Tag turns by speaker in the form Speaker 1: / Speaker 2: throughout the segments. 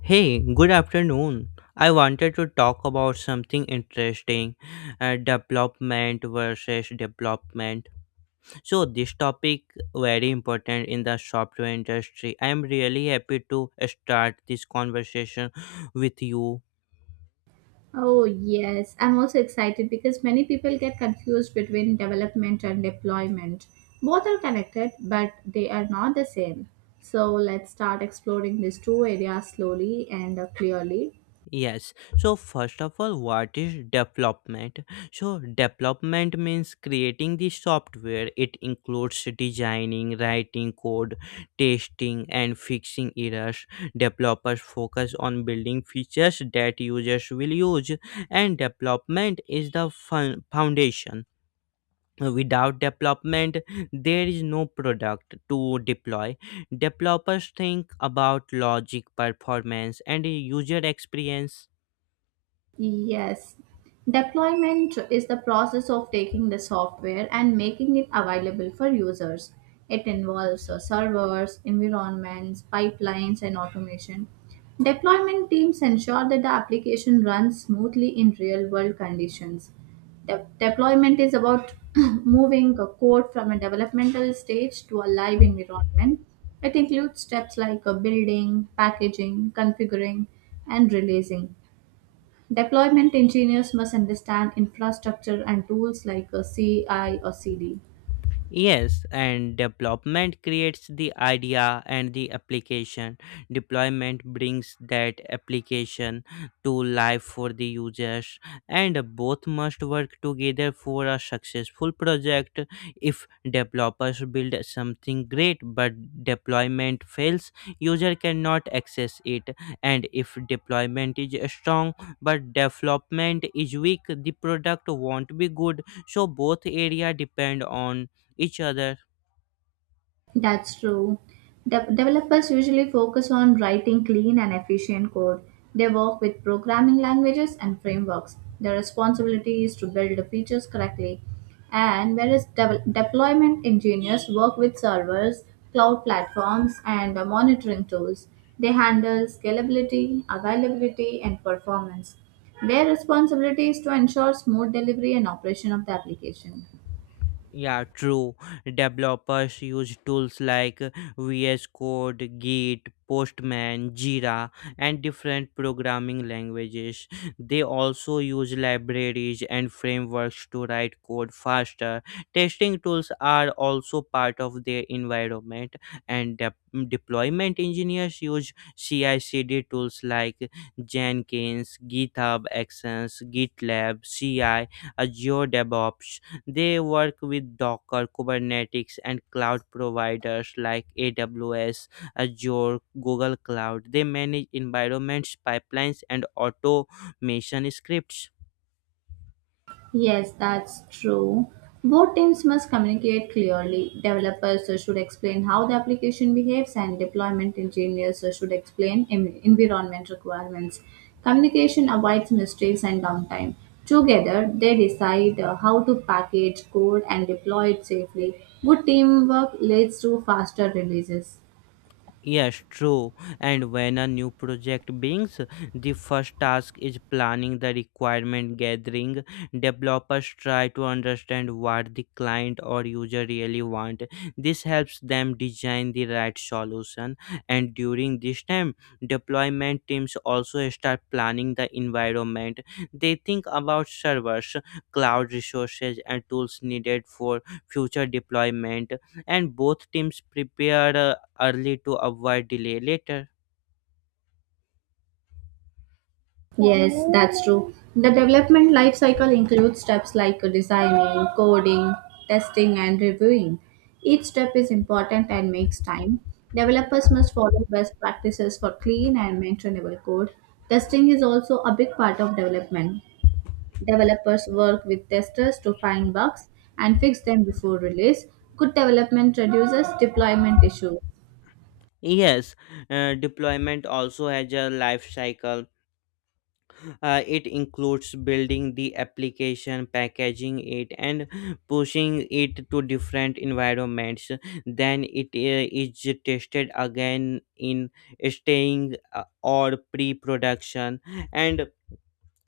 Speaker 1: Hey, good afternoon. I wanted to talk about something interesting development versus development. So, this topic very important in the software industry. I am really happy to start this conversation with you.
Speaker 2: Oh, yes. I'm also excited because many people get confused between development and deployment. Both are connected, but they are not the same. So let's start exploring these two areas slowly and clearly.
Speaker 1: Yes. So first of all, what is development? So development means creating the software. It includes designing, writing code, testing, and fixing errors. Developers focus on building features that users will use, and development is the foundation. Without development, there is no product to deploy. Developers think about logic, performance, and user experience.
Speaker 2: Yes. Deployment is the process of taking the software and making it available for users. It involves servers, environments, pipelines, and automation. Deployment teams ensure that the application runs smoothly in real world conditions. Deployment is about moving a code from a developmental stage to a live environment. It includes steps like building, packaging, configuring, and releasing. Deployment engineers must understand infrastructure and tools like a CI or CD.
Speaker 1: Yes, and development creates the idea and the application. Deployment brings that application to life for the users, and both must work together for a successful project. If developers build something great but deployment fails, user cannot access it, and if deployment is strong but development is weak, the product won't be good. So both area depend on each other.
Speaker 2: That's true. Developers usually focus on writing clean and efficient code. They work with programming languages and frameworks. Their responsibility is to build the features correctly. And whereas deployment engineers work with servers, cloud platforms, and monitoring tools, they handle scalability, availability, and performance. Their responsibility is to ensure smooth delivery and operation of the application.
Speaker 1: Yeah, true. Developers use tools like VS Code, Git, Postman, Jira, and different programming languages. They also use libraries and frameworks to write code faster. Testing tools are also part of their environment, and deployment engineers use CI CD tools like Jenkins, GitHub Actions, GitLab, CI, Azure DevOps. They work with Docker, Kubernetes, and cloud providers like AWS, Azure, Google Cloud. They manage environments, pipelines, and automation scripts.
Speaker 2: Yes, that's true. Both teams must communicate clearly. Developers should explain how the application behaves, and deployment engineers should explain environment requirements. Communication avoids mistakes and downtime. Together, they decide how to package code and deploy it safely. Good teamwork leads to faster releases.
Speaker 1: Yes, true. And when a new project begins, the first task is planning the requirement gathering. Developers try to understand what the client or user really want. This helps them design the right solution. And during this time, deployment teams also start planning the environment. They think about servers, cloud resources, and tools needed for future deployment, and both teams prepare early to avoid delay later.
Speaker 2: Yes, that's true. The development life cycle includes steps like designing, coding, testing, and reviewing. Each step is important and makes time. Developers must follow best practices for clean and maintainable code. Testing is also a big part of development. Developers work with testers to find bugs and fix them before release. Good development reduces deployment issues.
Speaker 1: Yes, deployment also has a life cycle. It includes building the application, packaging it, and pushing it to different environments. Then it is tested again in staying or pre production, and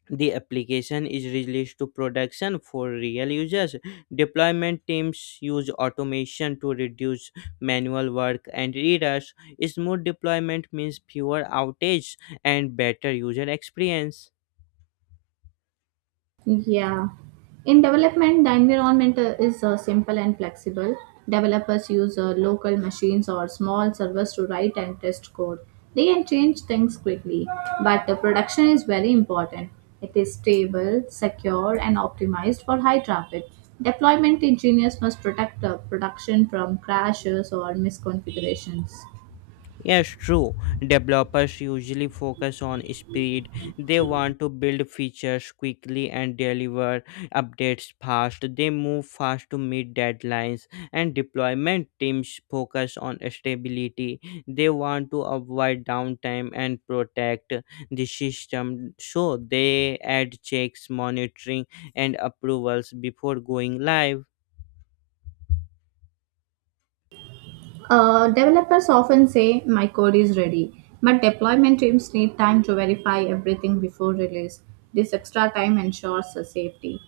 Speaker 1: the application is released to production for real users. Deployment teams use automation to reduce manual work and errors. Smooth deployment means fewer outages and better user experience.
Speaker 2: Yeah. In development, the environment is simple and flexible. Developers use local machines or small servers to write and test code. They can change things quickly, but the production is very important. It is stable, secure, and optimized for high traffic. Deployment engineers must protect the production from crashes or misconfigurations.
Speaker 1: Yes, true. Developers usually focus on speed. They want to build features quickly and deliver updates fast. They move fast to meet deadlines, and deployment teams focus on stability. They want to avoid downtime and protect the system. So they add checks, monitoring, and approvals before going live.
Speaker 2: Developers often say my code is ready, but deployment teams need time to verify everything before release. This extra time ensures the safety.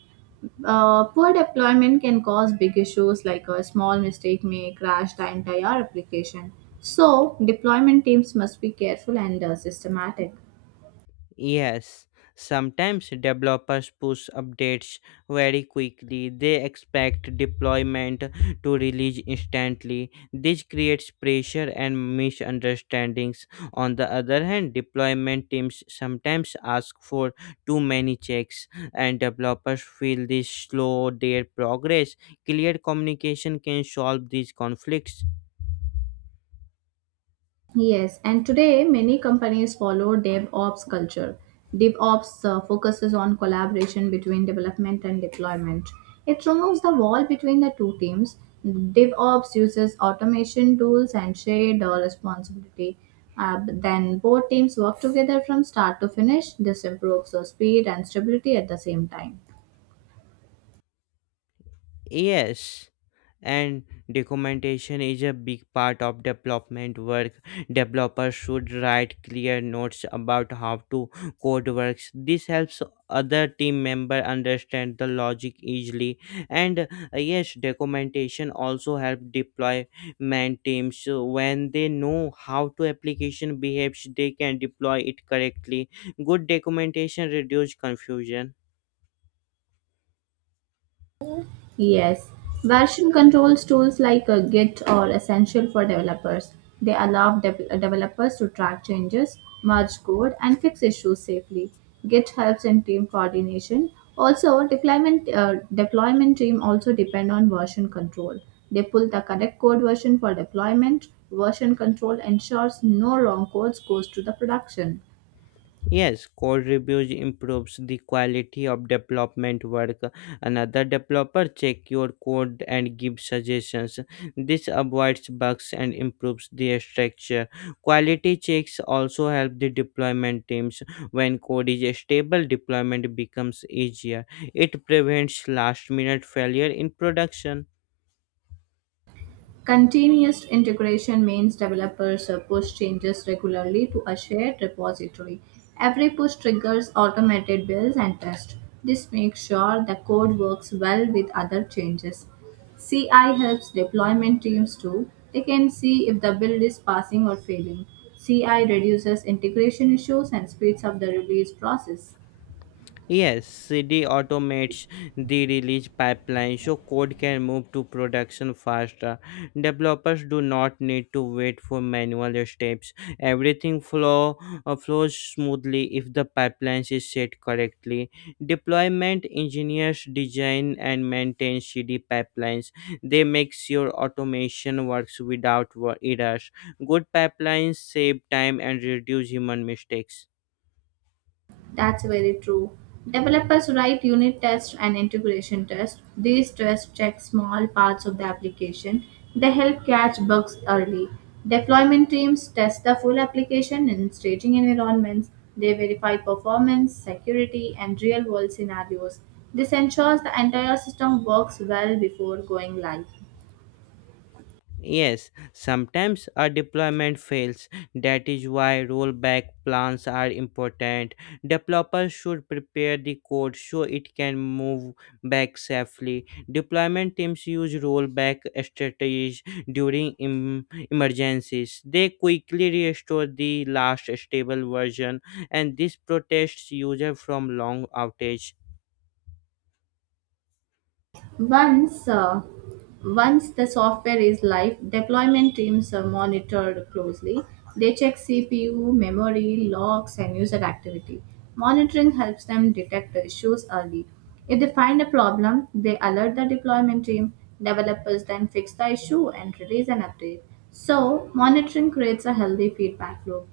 Speaker 2: Poor deployment can cause big issues like a small mistake may crash the entire application. So, deployment teams must be careful and systematic.
Speaker 1: Yes, sometimes developers push updates very quickly. They expect deployment to release instantly. This creates pressure and misunderstandings. On the other hand, deployment teams sometimes ask for too many checks, and developers feel this slow their progress. Clear communication can solve these conflicts.
Speaker 2: Yes, and today many companies follow DevOps culture. DevOps focuses on collaboration between development and deployment. It removes the wall between the two teams. DevOps uses automation tools and shared responsibility. But then both teams work together from start to finish. This improves speed and stability at the same time.
Speaker 1: Yes, and documentation is a big part of development work. Developers should write clear notes about how to code works. This helps other team member understand the logic easily. And uh, yes, Documentation also help deployment teams, so when they know how to application behaves. They can deploy it correctly. Good documentation reduce confusion.
Speaker 2: Yes, version controls tools like Git are essential for developers. They allow developers to track changes, merge code, and fix issues safely. Git helps in team coordination. Also, deployment team also depend on version control. They pull the correct code version for deployment. Version control ensures no wrong codes goes to the production.
Speaker 1: Yes, code reviews improves the quality of development work. Another developer check your code and give suggestions. This avoids bugs and improves the structure. Quality checks also help the deployment teams. When code is stable, deployment becomes easier. It prevents last minute failure in production.
Speaker 2: Continuous integration means developers push changes regularly to a shared repository. Every push triggers automated builds and tests. This makes sure the code works well with other changes. CI helps deployment teams too. They can see if the build is passing or failing. CI reduces integration issues and speeds up the release process.
Speaker 1: Yes, CD automates the release pipeline so code can move to production faster. Developers do not need to wait for manual steps. Everything flows smoothly if the pipeline is set correctly. Deployment engineers design and maintain CD pipelines. They make sure automation works without errors. Good pipelines save time and reduce human mistakes.
Speaker 2: That's very true. Developers write unit tests and integration tests. These tests check small parts of the application. They help catch bugs early. Deployment teams test the full application in staging environments. They verify performance, security, and real world scenarios. This ensures the entire system works well before going live.
Speaker 1: Yes, sometimes a deployment fails. That is why rollback plans are important. Developers should prepare the code so it can move back safely. Deployment teams use rollback strategies during emergencies. They quickly restore the last stable version, and this protects users from long outage.
Speaker 2: Once, uh, once the software is live, deployment teams are monitored closely. They check CPU, memory, logs, and user activity. Monitoring helps them detect the issues early. If they find a problem, they alert the deployment team. Developers then fix the issue and release an update. So, monitoring creates a healthy feedback loop.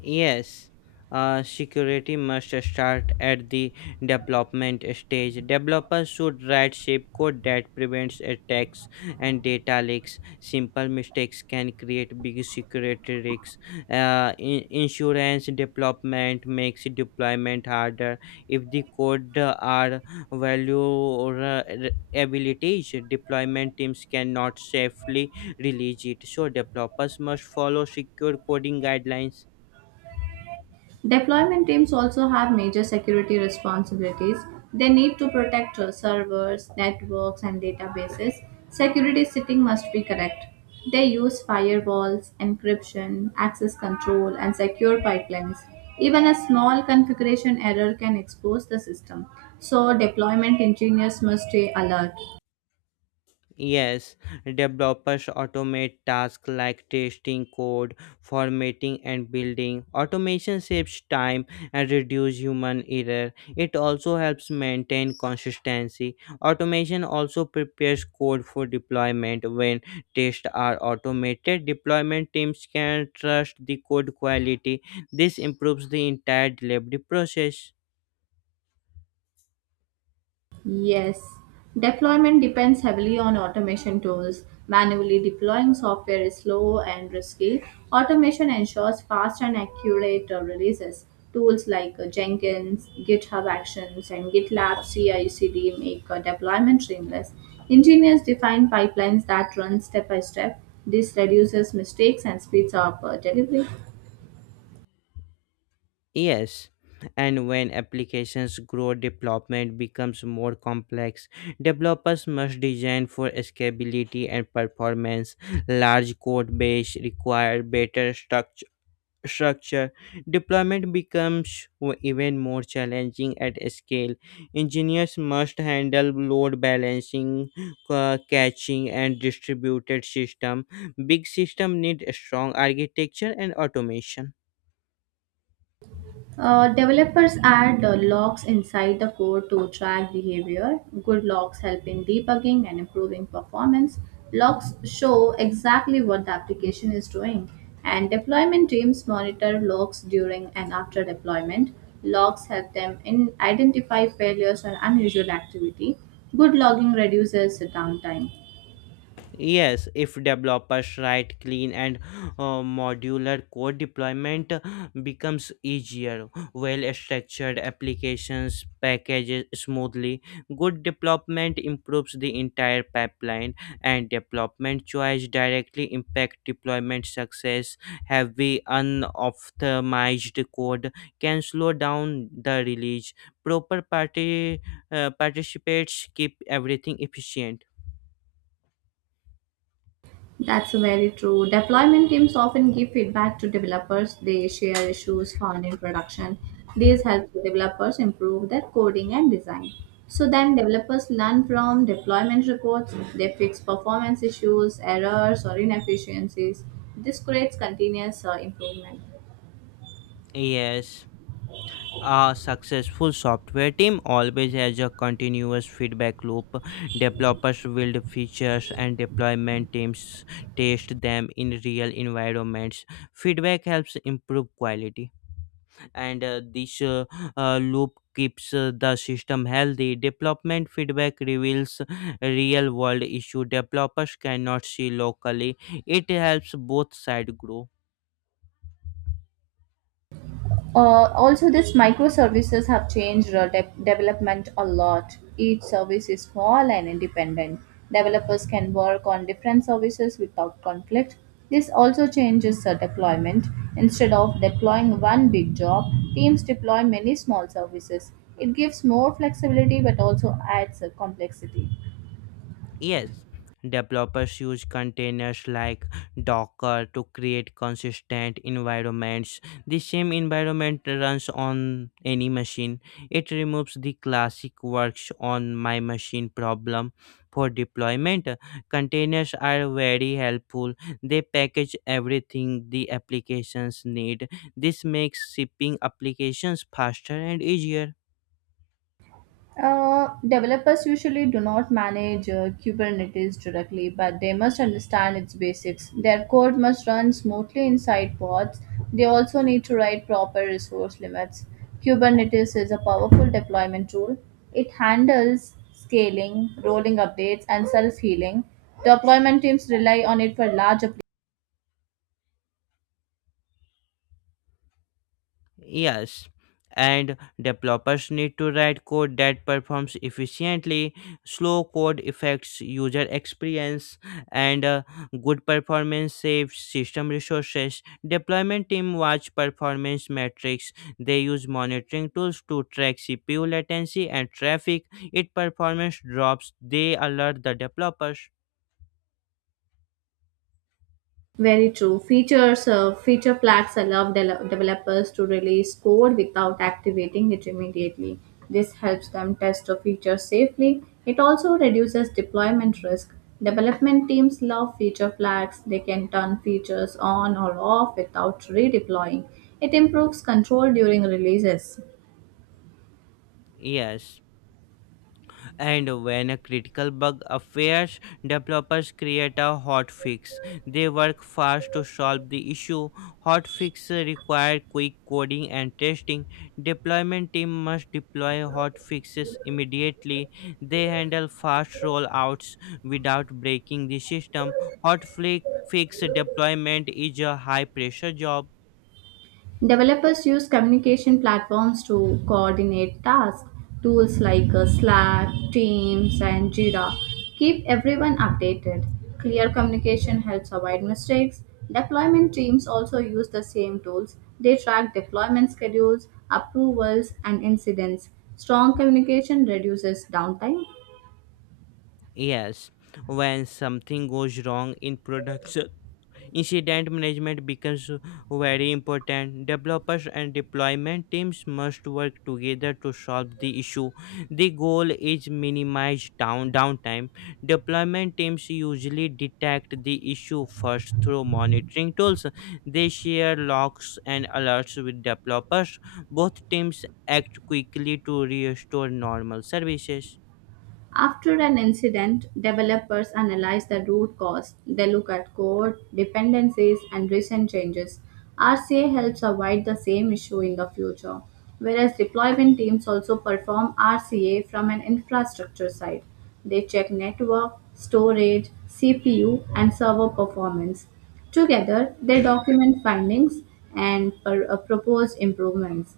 Speaker 1: Yes, security must start at the development stage. Developers should write shapecode that prevents attacks and data leaks. Simple mistakes can create big security risks. Insurance development makes deployment harder. If the code are value uh, abilities, deployment teams cannot safely release it. So developers must follow secure coding guidelines.
Speaker 2: Deployment teams also have major security responsibilities. They need to protect servers, networks, and databases. Security setting must be correct. They use firewalls, encryption, access control, and secure pipelines. Even a small configuration error can expose the system. So, deployment engineers must stay alert.
Speaker 1: Yes, developers automate tasks like testing code, formatting, and building. Automation saves time and reduces human error. It also helps maintain consistency. Automation also prepares code for deployment. When tests are automated, deployment teams can trust the code quality. This improves the entire delivery process.
Speaker 2: Yes, deployment depends heavily on automation tools. Manually deploying software is slow and risky. Automation ensures fast and accurate releases. Tools like Jenkins, GitHub Actions, and GitLab CI/CD make deployment seamless. Engineers define pipelines that run step by step. This reduces mistakes and speeds up delivery.
Speaker 1: Yes, and when applications grow, development becomes more complex. Developers must design for scalability and performance. Large code base require better structure. Structure deployment becomes even more challenging at scale. Engineers must handle load balancing, caching, and distributed system. Big system need strong architecture and automation.
Speaker 2: Developers add locks inside the code to track behavior. Good locks help in debugging and improving performance. Locks show exactly what the application is doing, and deployment teams monitor logs during and after deployment. Logs help them in identify failures or unusual activity. Good logging reduces downtime.
Speaker 1: Yes, if developers write clean and modular code, deployment becomes easier. Well-structured applications packages smoothly. Good development improves the entire pipeline, and development choice directly impact deployment success. Heavy unoptimized code can slow down the release. Proper party participates keep everything efficient.
Speaker 2: That's very true. Deployment teams often give feedback to developers. They share issues found in production. These help the developers improve their coding and design. So then developers learn from deployment reports. They fix performance issues, errors, or inefficiencies. This creates continuous improvement.
Speaker 1: Yes. A successful software team always has a continuous feedback loop. Developers build features and deployment teams test them in real environments. Feedback helps improve quality, and this loop keeps the system healthy. Development feedback reveals real world issue developers cannot see locally. It helps both sides grow.
Speaker 2: Also, these microservices have changed development a lot. Each service is small and independent. Developers can work on different services without conflict. This also changes deployment. Instead of deploying one big job, teams deploy many small services. It gives more flexibility but also adds complexity.
Speaker 1: Yes, developers use containers like Docker to create consistent environments. The same environment runs on any machine. It removes the classic works on my machine problem for deployment. Containers are very helpful. They package everything the applications need. This makes shipping applications faster and easier.
Speaker 2: Developers usually do not manage Kubernetes directly, but they must understand its basics. Their code must run smoothly inside pods. They also need to write proper resource limits. Kubernetes is a powerful deployment tool. It handles scaling, rolling updates, and self healing. Deployment teams rely on it for large.
Speaker 1: Yes, and developers need to write code that performs efficiently. Slow code affects user experience, and good performance saves system resources. Deployment team watch performance metrics. They use monitoring tools to track CPU latency and traffic. If performance drops, they alert the developers.
Speaker 2: Very true. Feature flags allow developers to release code without activating it immediately. This helps them test a feature safely. It also reduces deployment risk. Development teams love feature flags. They can turn features on or off without redeploying. It improves control during releases.
Speaker 1: Yes. And when a critical bug appears, developers create a hotfix. They work fast to solve the issue. Hotfix require quick coding and testing. Deployment team must deploy hotfixes immediately. They handle fast rollouts without breaking the system. Hotfix deployment is a high pressure job.
Speaker 2: Developers use communication platforms to coordinate tasks. Tools like Slack, Teams, and Jira keep everyone updated. Clear communication helps avoid mistakes. Deployment teams also use the same tools. They track deployment schedules, approvals, and incidents. Strong communication reduces downtime.
Speaker 1: Yes, when something goes wrong in production, incident management becomes very important. Developers and deployment teams must work together to solve the issue. The goal is minimize downtime. Deployment teams usually detect the issue first through monitoring tools. They share logs and alerts with developers. Both teams act quickly to restore normal services.
Speaker 2: After an incident, developers analyze the root cause. They look at code, dependencies, and recent changes. RCA helps avoid the same issue in the future, whereas deployment teams also perform RCA from an infrastructure side. They check network, storage, CPU, and server performance. Together, they document findings and propose improvements.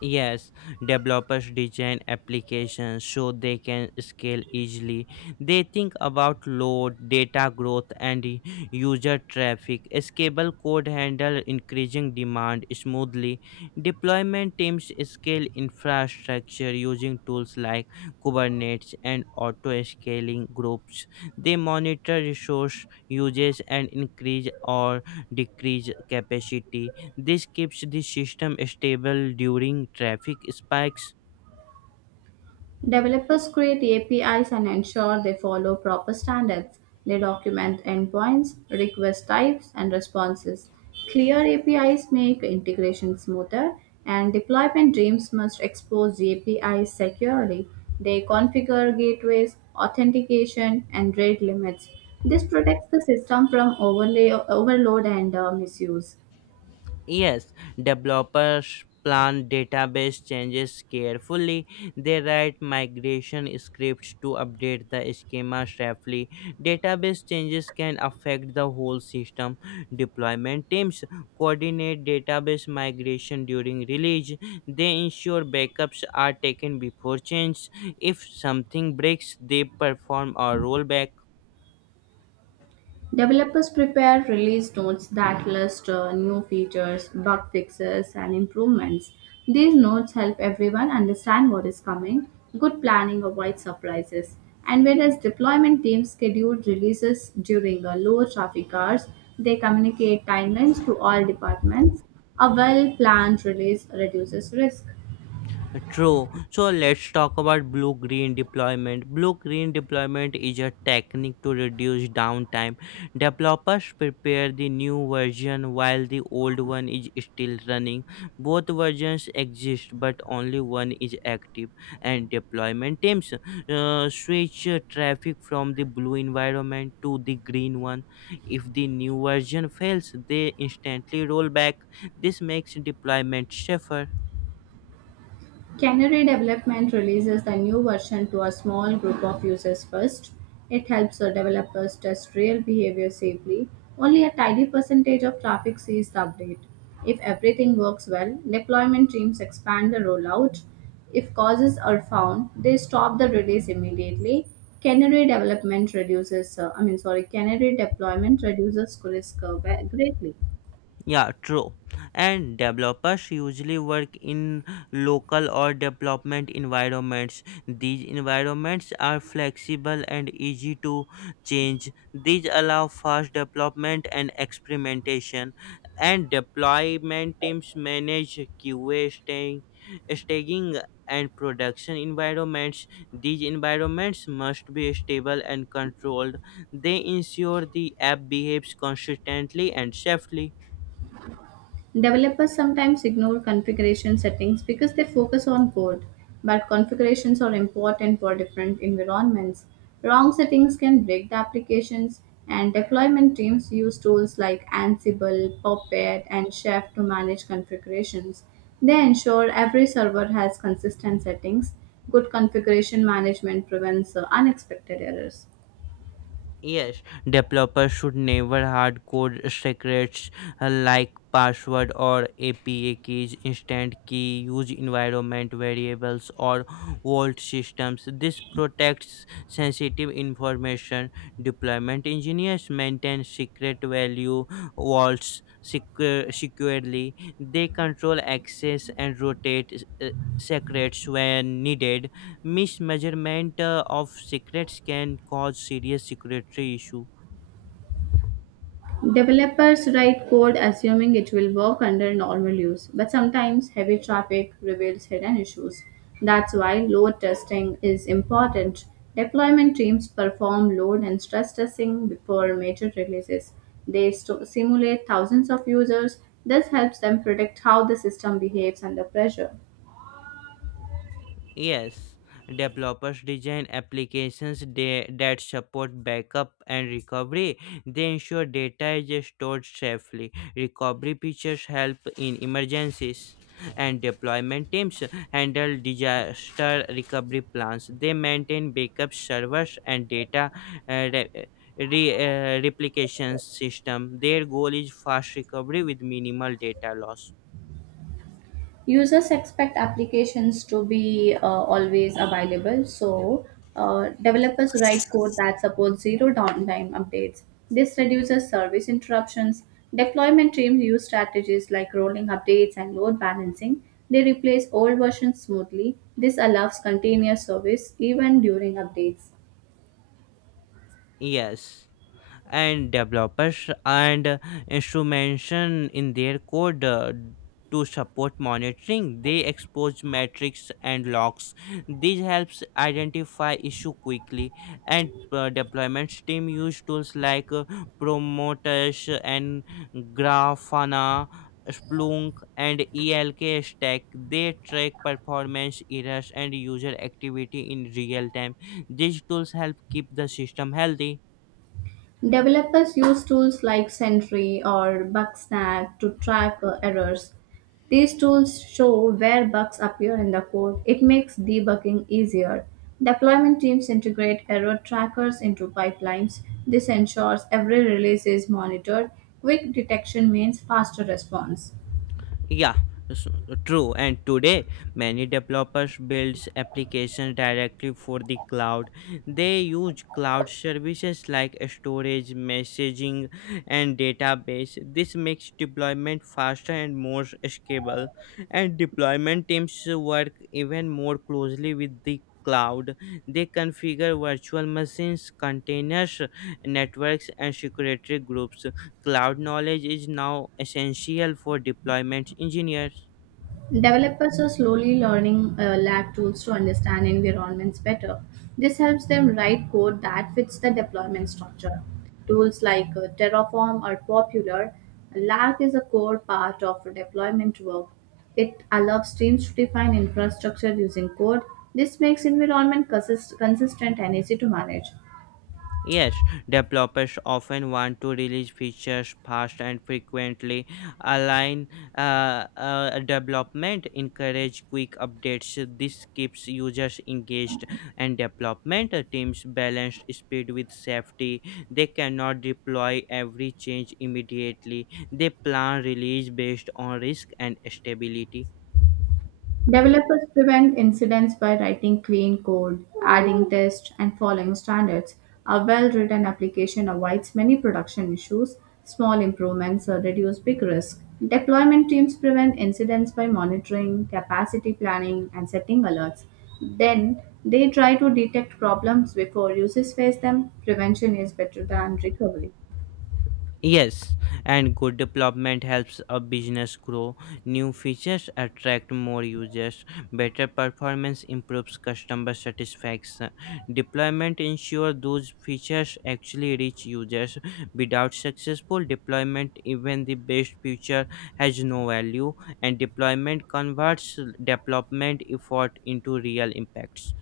Speaker 1: Yes, developers design applications so they can scale easily. They think about load, data growth, and user traffic. Scalable code handle increasing demand smoothly. Deployment teams scale infrastructure using tools like Kubernetes and auto scaling groups. They monitor resource usage and increase or decrease capacity. This keeps the system stable during traffic spikes.
Speaker 2: Developers create APIs and ensure they follow proper standards. They document endpoints, request types, and responses. Clear APIs make integration smoother, and deployment teams must expose the APIs securely. They configure gateways, authentication, and rate limits. This protects the system from overlay, overload and misuse.
Speaker 1: Yes, developers plan database changes carefully. They write migration scripts to update the schema safely. Database changes can affect the whole system. Deployment teams coordinate database migration during release. They ensure backups are taken before change. If something breaks, they perform a rollback.
Speaker 2: Developers prepare release notes that list new features, bug fixes, and improvements. These notes help everyone understand what is coming. Good planning avoids surprises. And whereas deployment teams schedule releases during low traffic hours, they communicate timelines to all departments. A well planned release reduces risk.
Speaker 1: True. So let's talk about blue green deployment. Blue green deployment is a technique to reduce downtime. Developers prepare the new version while the old one is still running. Both versions exist, but only one is active. And deployment teams switch traffic from the blue environment to the green one. If the new version fails, they instantly roll back. This makes deployment safer.
Speaker 2: Canary Development releases the new version to a small group of users first. It helps the developers test real behavior safely. Only a tiny percentage of traffic sees the update. If everything works well, deployment teams expand the rollout. If causes are found, they stop the release immediately. Canary development reduces, I mean, sorry, Canary deployment reduces risk greatly.
Speaker 1: Yeah, true. And developers usually work in local or development environments. These environments are flexible and easy to change. These allow fast development and experimentation. And deployment teams manage staging and production environments. These environments must be stable and controlled. They ensure the app behaves consistently and safely.
Speaker 2: Developers sometimes ignore configuration settings because they focus on code, but configurations are important for different environments. Wrong settings can break the applications, and deployment teams use tools like Ansible, Puppet, and Chef to manage configurations. They ensure every server has consistent settings. Good configuration management prevents unexpected errors.
Speaker 1: Yes, developers should never hard code secrets like password or API keys, instant key, use environment variables, or vault systems. This protects sensitive information. Deployment engineers maintain secret value securely. They control access and rotate secrets when needed. Mismeasurement of secrets can cause serious security issue.
Speaker 2: Developers write code assuming it will work under normal use, but sometimes heavy traffic reveals hidden issues. That's why load testing is important. Deployment teams perform load and stress testing before major releases. They simulate thousands of users. This helps them predict how the system behaves under pressure.
Speaker 1: Yes, developers design applications that support backup and recovery. They ensure data is stored safely. Recovery features help in emergencies. And deployment teams handle disaster recovery plans. They maintain backup servers and data uh, re- re- replication system. Their goal is fast recovery with minimal data loss.
Speaker 2: Users expect applications to be always available, so developers write code that supports zero downtime updates. This reduces service interruptions. Deployment teams use strategies like rolling updates and load balancing. They replace old versions smoothly. This allows continuous service even during updates.
Speaker 1: Yes. And developers and instrumentation in their code to support monitoring, they expose metrics and logs. This helps identify issue quickly, and deployments team use tools like promotesh and grafana, Splunk, and ELK stack. They track performance errors and user activity in real time. These tools help keep the system healthy.
Speaker 2: Developers use tools like Sentry or Bugsnag to track errors. These tools show where bugs appear in the code. It makes debugging easier. Deployment teams integrate error trackers into pipelines. This ensures every release is monitored. Quick detection means faster response.
Speaker 1: Yeah, s- true. And today, many developers build applications directly for the cloud. They use cloud services like storage, messaging, and database. This makes deployment faster and more scalable. And deployment teams work even more closely with the cloud. They configure virtual machines, containers, networks, and security groups. Cloud knowledge is now essential for deployment engineers.
Speaker 2: Developers are slowly learning lab tools to understand environments better. This helps them write code that fits the deployment structure. Tools like Terraform are popular. Lab is a core part of deployment work. It allows teams to define infrastructure using code. This makes environment consistent and easy to manage.
Speaker 1: Yes, developers often want to release features fast and frequently, align development, encourage quick updates. This keeps users engaged, and development teams balance speed with safety. They cannot deploy every change immediately. They plan release based on risk and stability.
Speaker 2: Developers prevent incidents by writing clean code, adding tests, and following standards. A well written application avoids many production issues. Small improvements reduce big risk. Deployment teams prevent incidents by monitoring, capacity planning, and setting alerts. Then they try to detect problems before users face them. Prevention is better than recovery.
Speaker 1: Yes, and good development helps a business grow. New features attract more users. Better performance improves customer satisfaction. Deployment ensures those features actually reach users. Without successful deployment, even the best feature has no value, and deployment converts development effort into real impacts.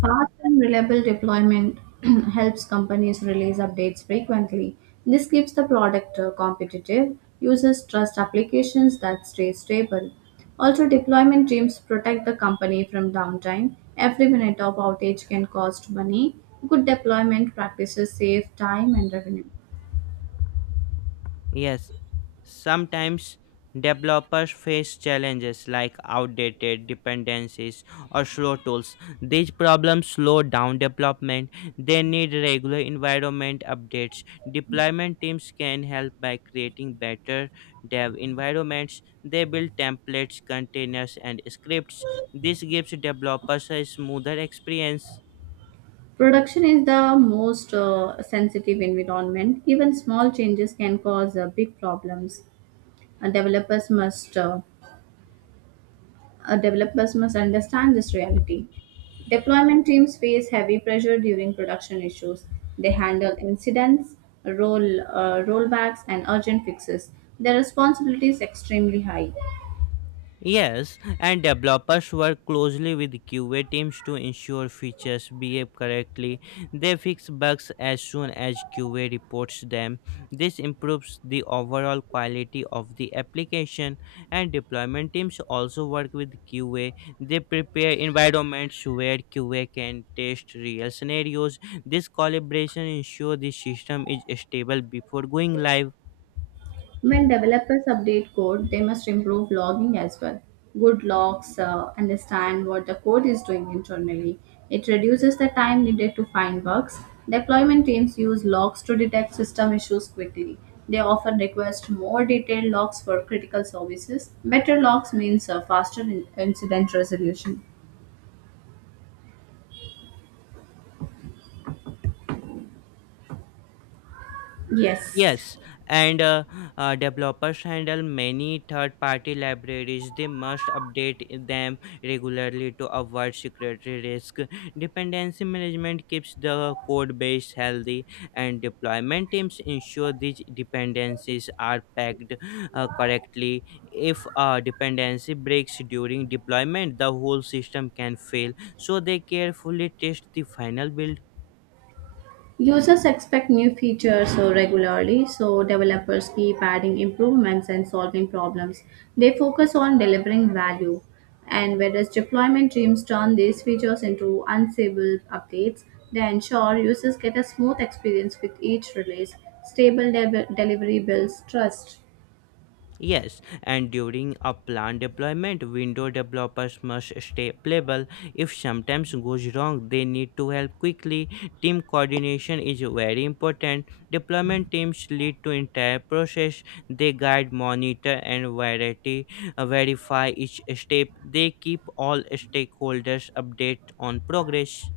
Speaker 2: Fast and reliable deployment helps companies release updates frequently. This keeps the product competitive. Users trust applications that stay stable. Also, deployment teams protect the company from downtime. Every minute of outage can cost money. Good deployment practices save time and revenue.
Speaker 1: Yes, sometimes developers face challenges like outdated dependencies or slow tools. These problems slow down development. They need regular environment updates. Deployment teams can help by creating better dev environments. They build templates, containers, and scripts. This gives developers a smoother experience.
Speaker 2: Production is the most sensitive environment. Even small changes can cause big problems. Uh, developers must uh, Developers must understand this reality. Deployment teams face heavy pressure during production issues. They handle incidents, rollbacks, and urgent fixes. Their responsibility is extremely high.
Speaker 1: Yes, and developers work closely with QA teams to ensure features behave correctly. They fix bugs as soon as QA reports them. This improves the overall quality of the application, and deployment teams also work with QA. They prepare environments where QA can test real scenarios. This collaboration ensures the system is stable before going live.
Speaker 2: When developers update code, they must improve logging as well. Good logs understand what the code is doing internally. It reduces the time needed to find bugs. Deployment teams use logs to detect system issues quickly. They often request more detailed logs for critical services. Better logs means incident resolution. Yes.
Speaker 1: Yes, and Developers handle many third party libraries. They must update them regularly to avoid security risk. Dependency management keeps the code base healthy, and deployment teams ensure these dependencies are packed correctly. If a dependency breaks during deployment, the whole system can fail. So, they carefully test the final build.
Speaker 2: Users expect new features so regularly, so developers keep adding improvements and solving problems. They focus on delivering value, and whereas deployment teams turn these features into unstable updates, they ensure users get a smooth experience with each release. Delivery builds trust.
Speaker 1: Yes, and during a planned deployment, window developers must stay playable. If sometimes goes wrong, they need to help quickly. Team coordination is very important. Deployment teams lead to entire process. They guide, monitor, and verify each step. They keep all stakeholders updated on progress.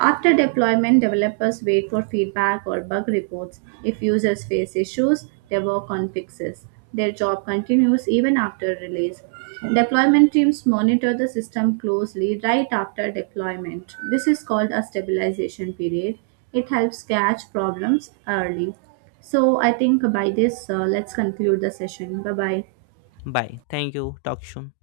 Speaker 2: After deployment, developers wait for feedback or bug reports. If users face issues, they work on fixes. Their job continues even after release. Deployment teams monitor the system closely right after deployment. This is called a stabilization period. It helps catch problems early. So, I think by this, let's conclude the session. Bye bye.
Speaker 1: Bye. Thank you. Talk soon.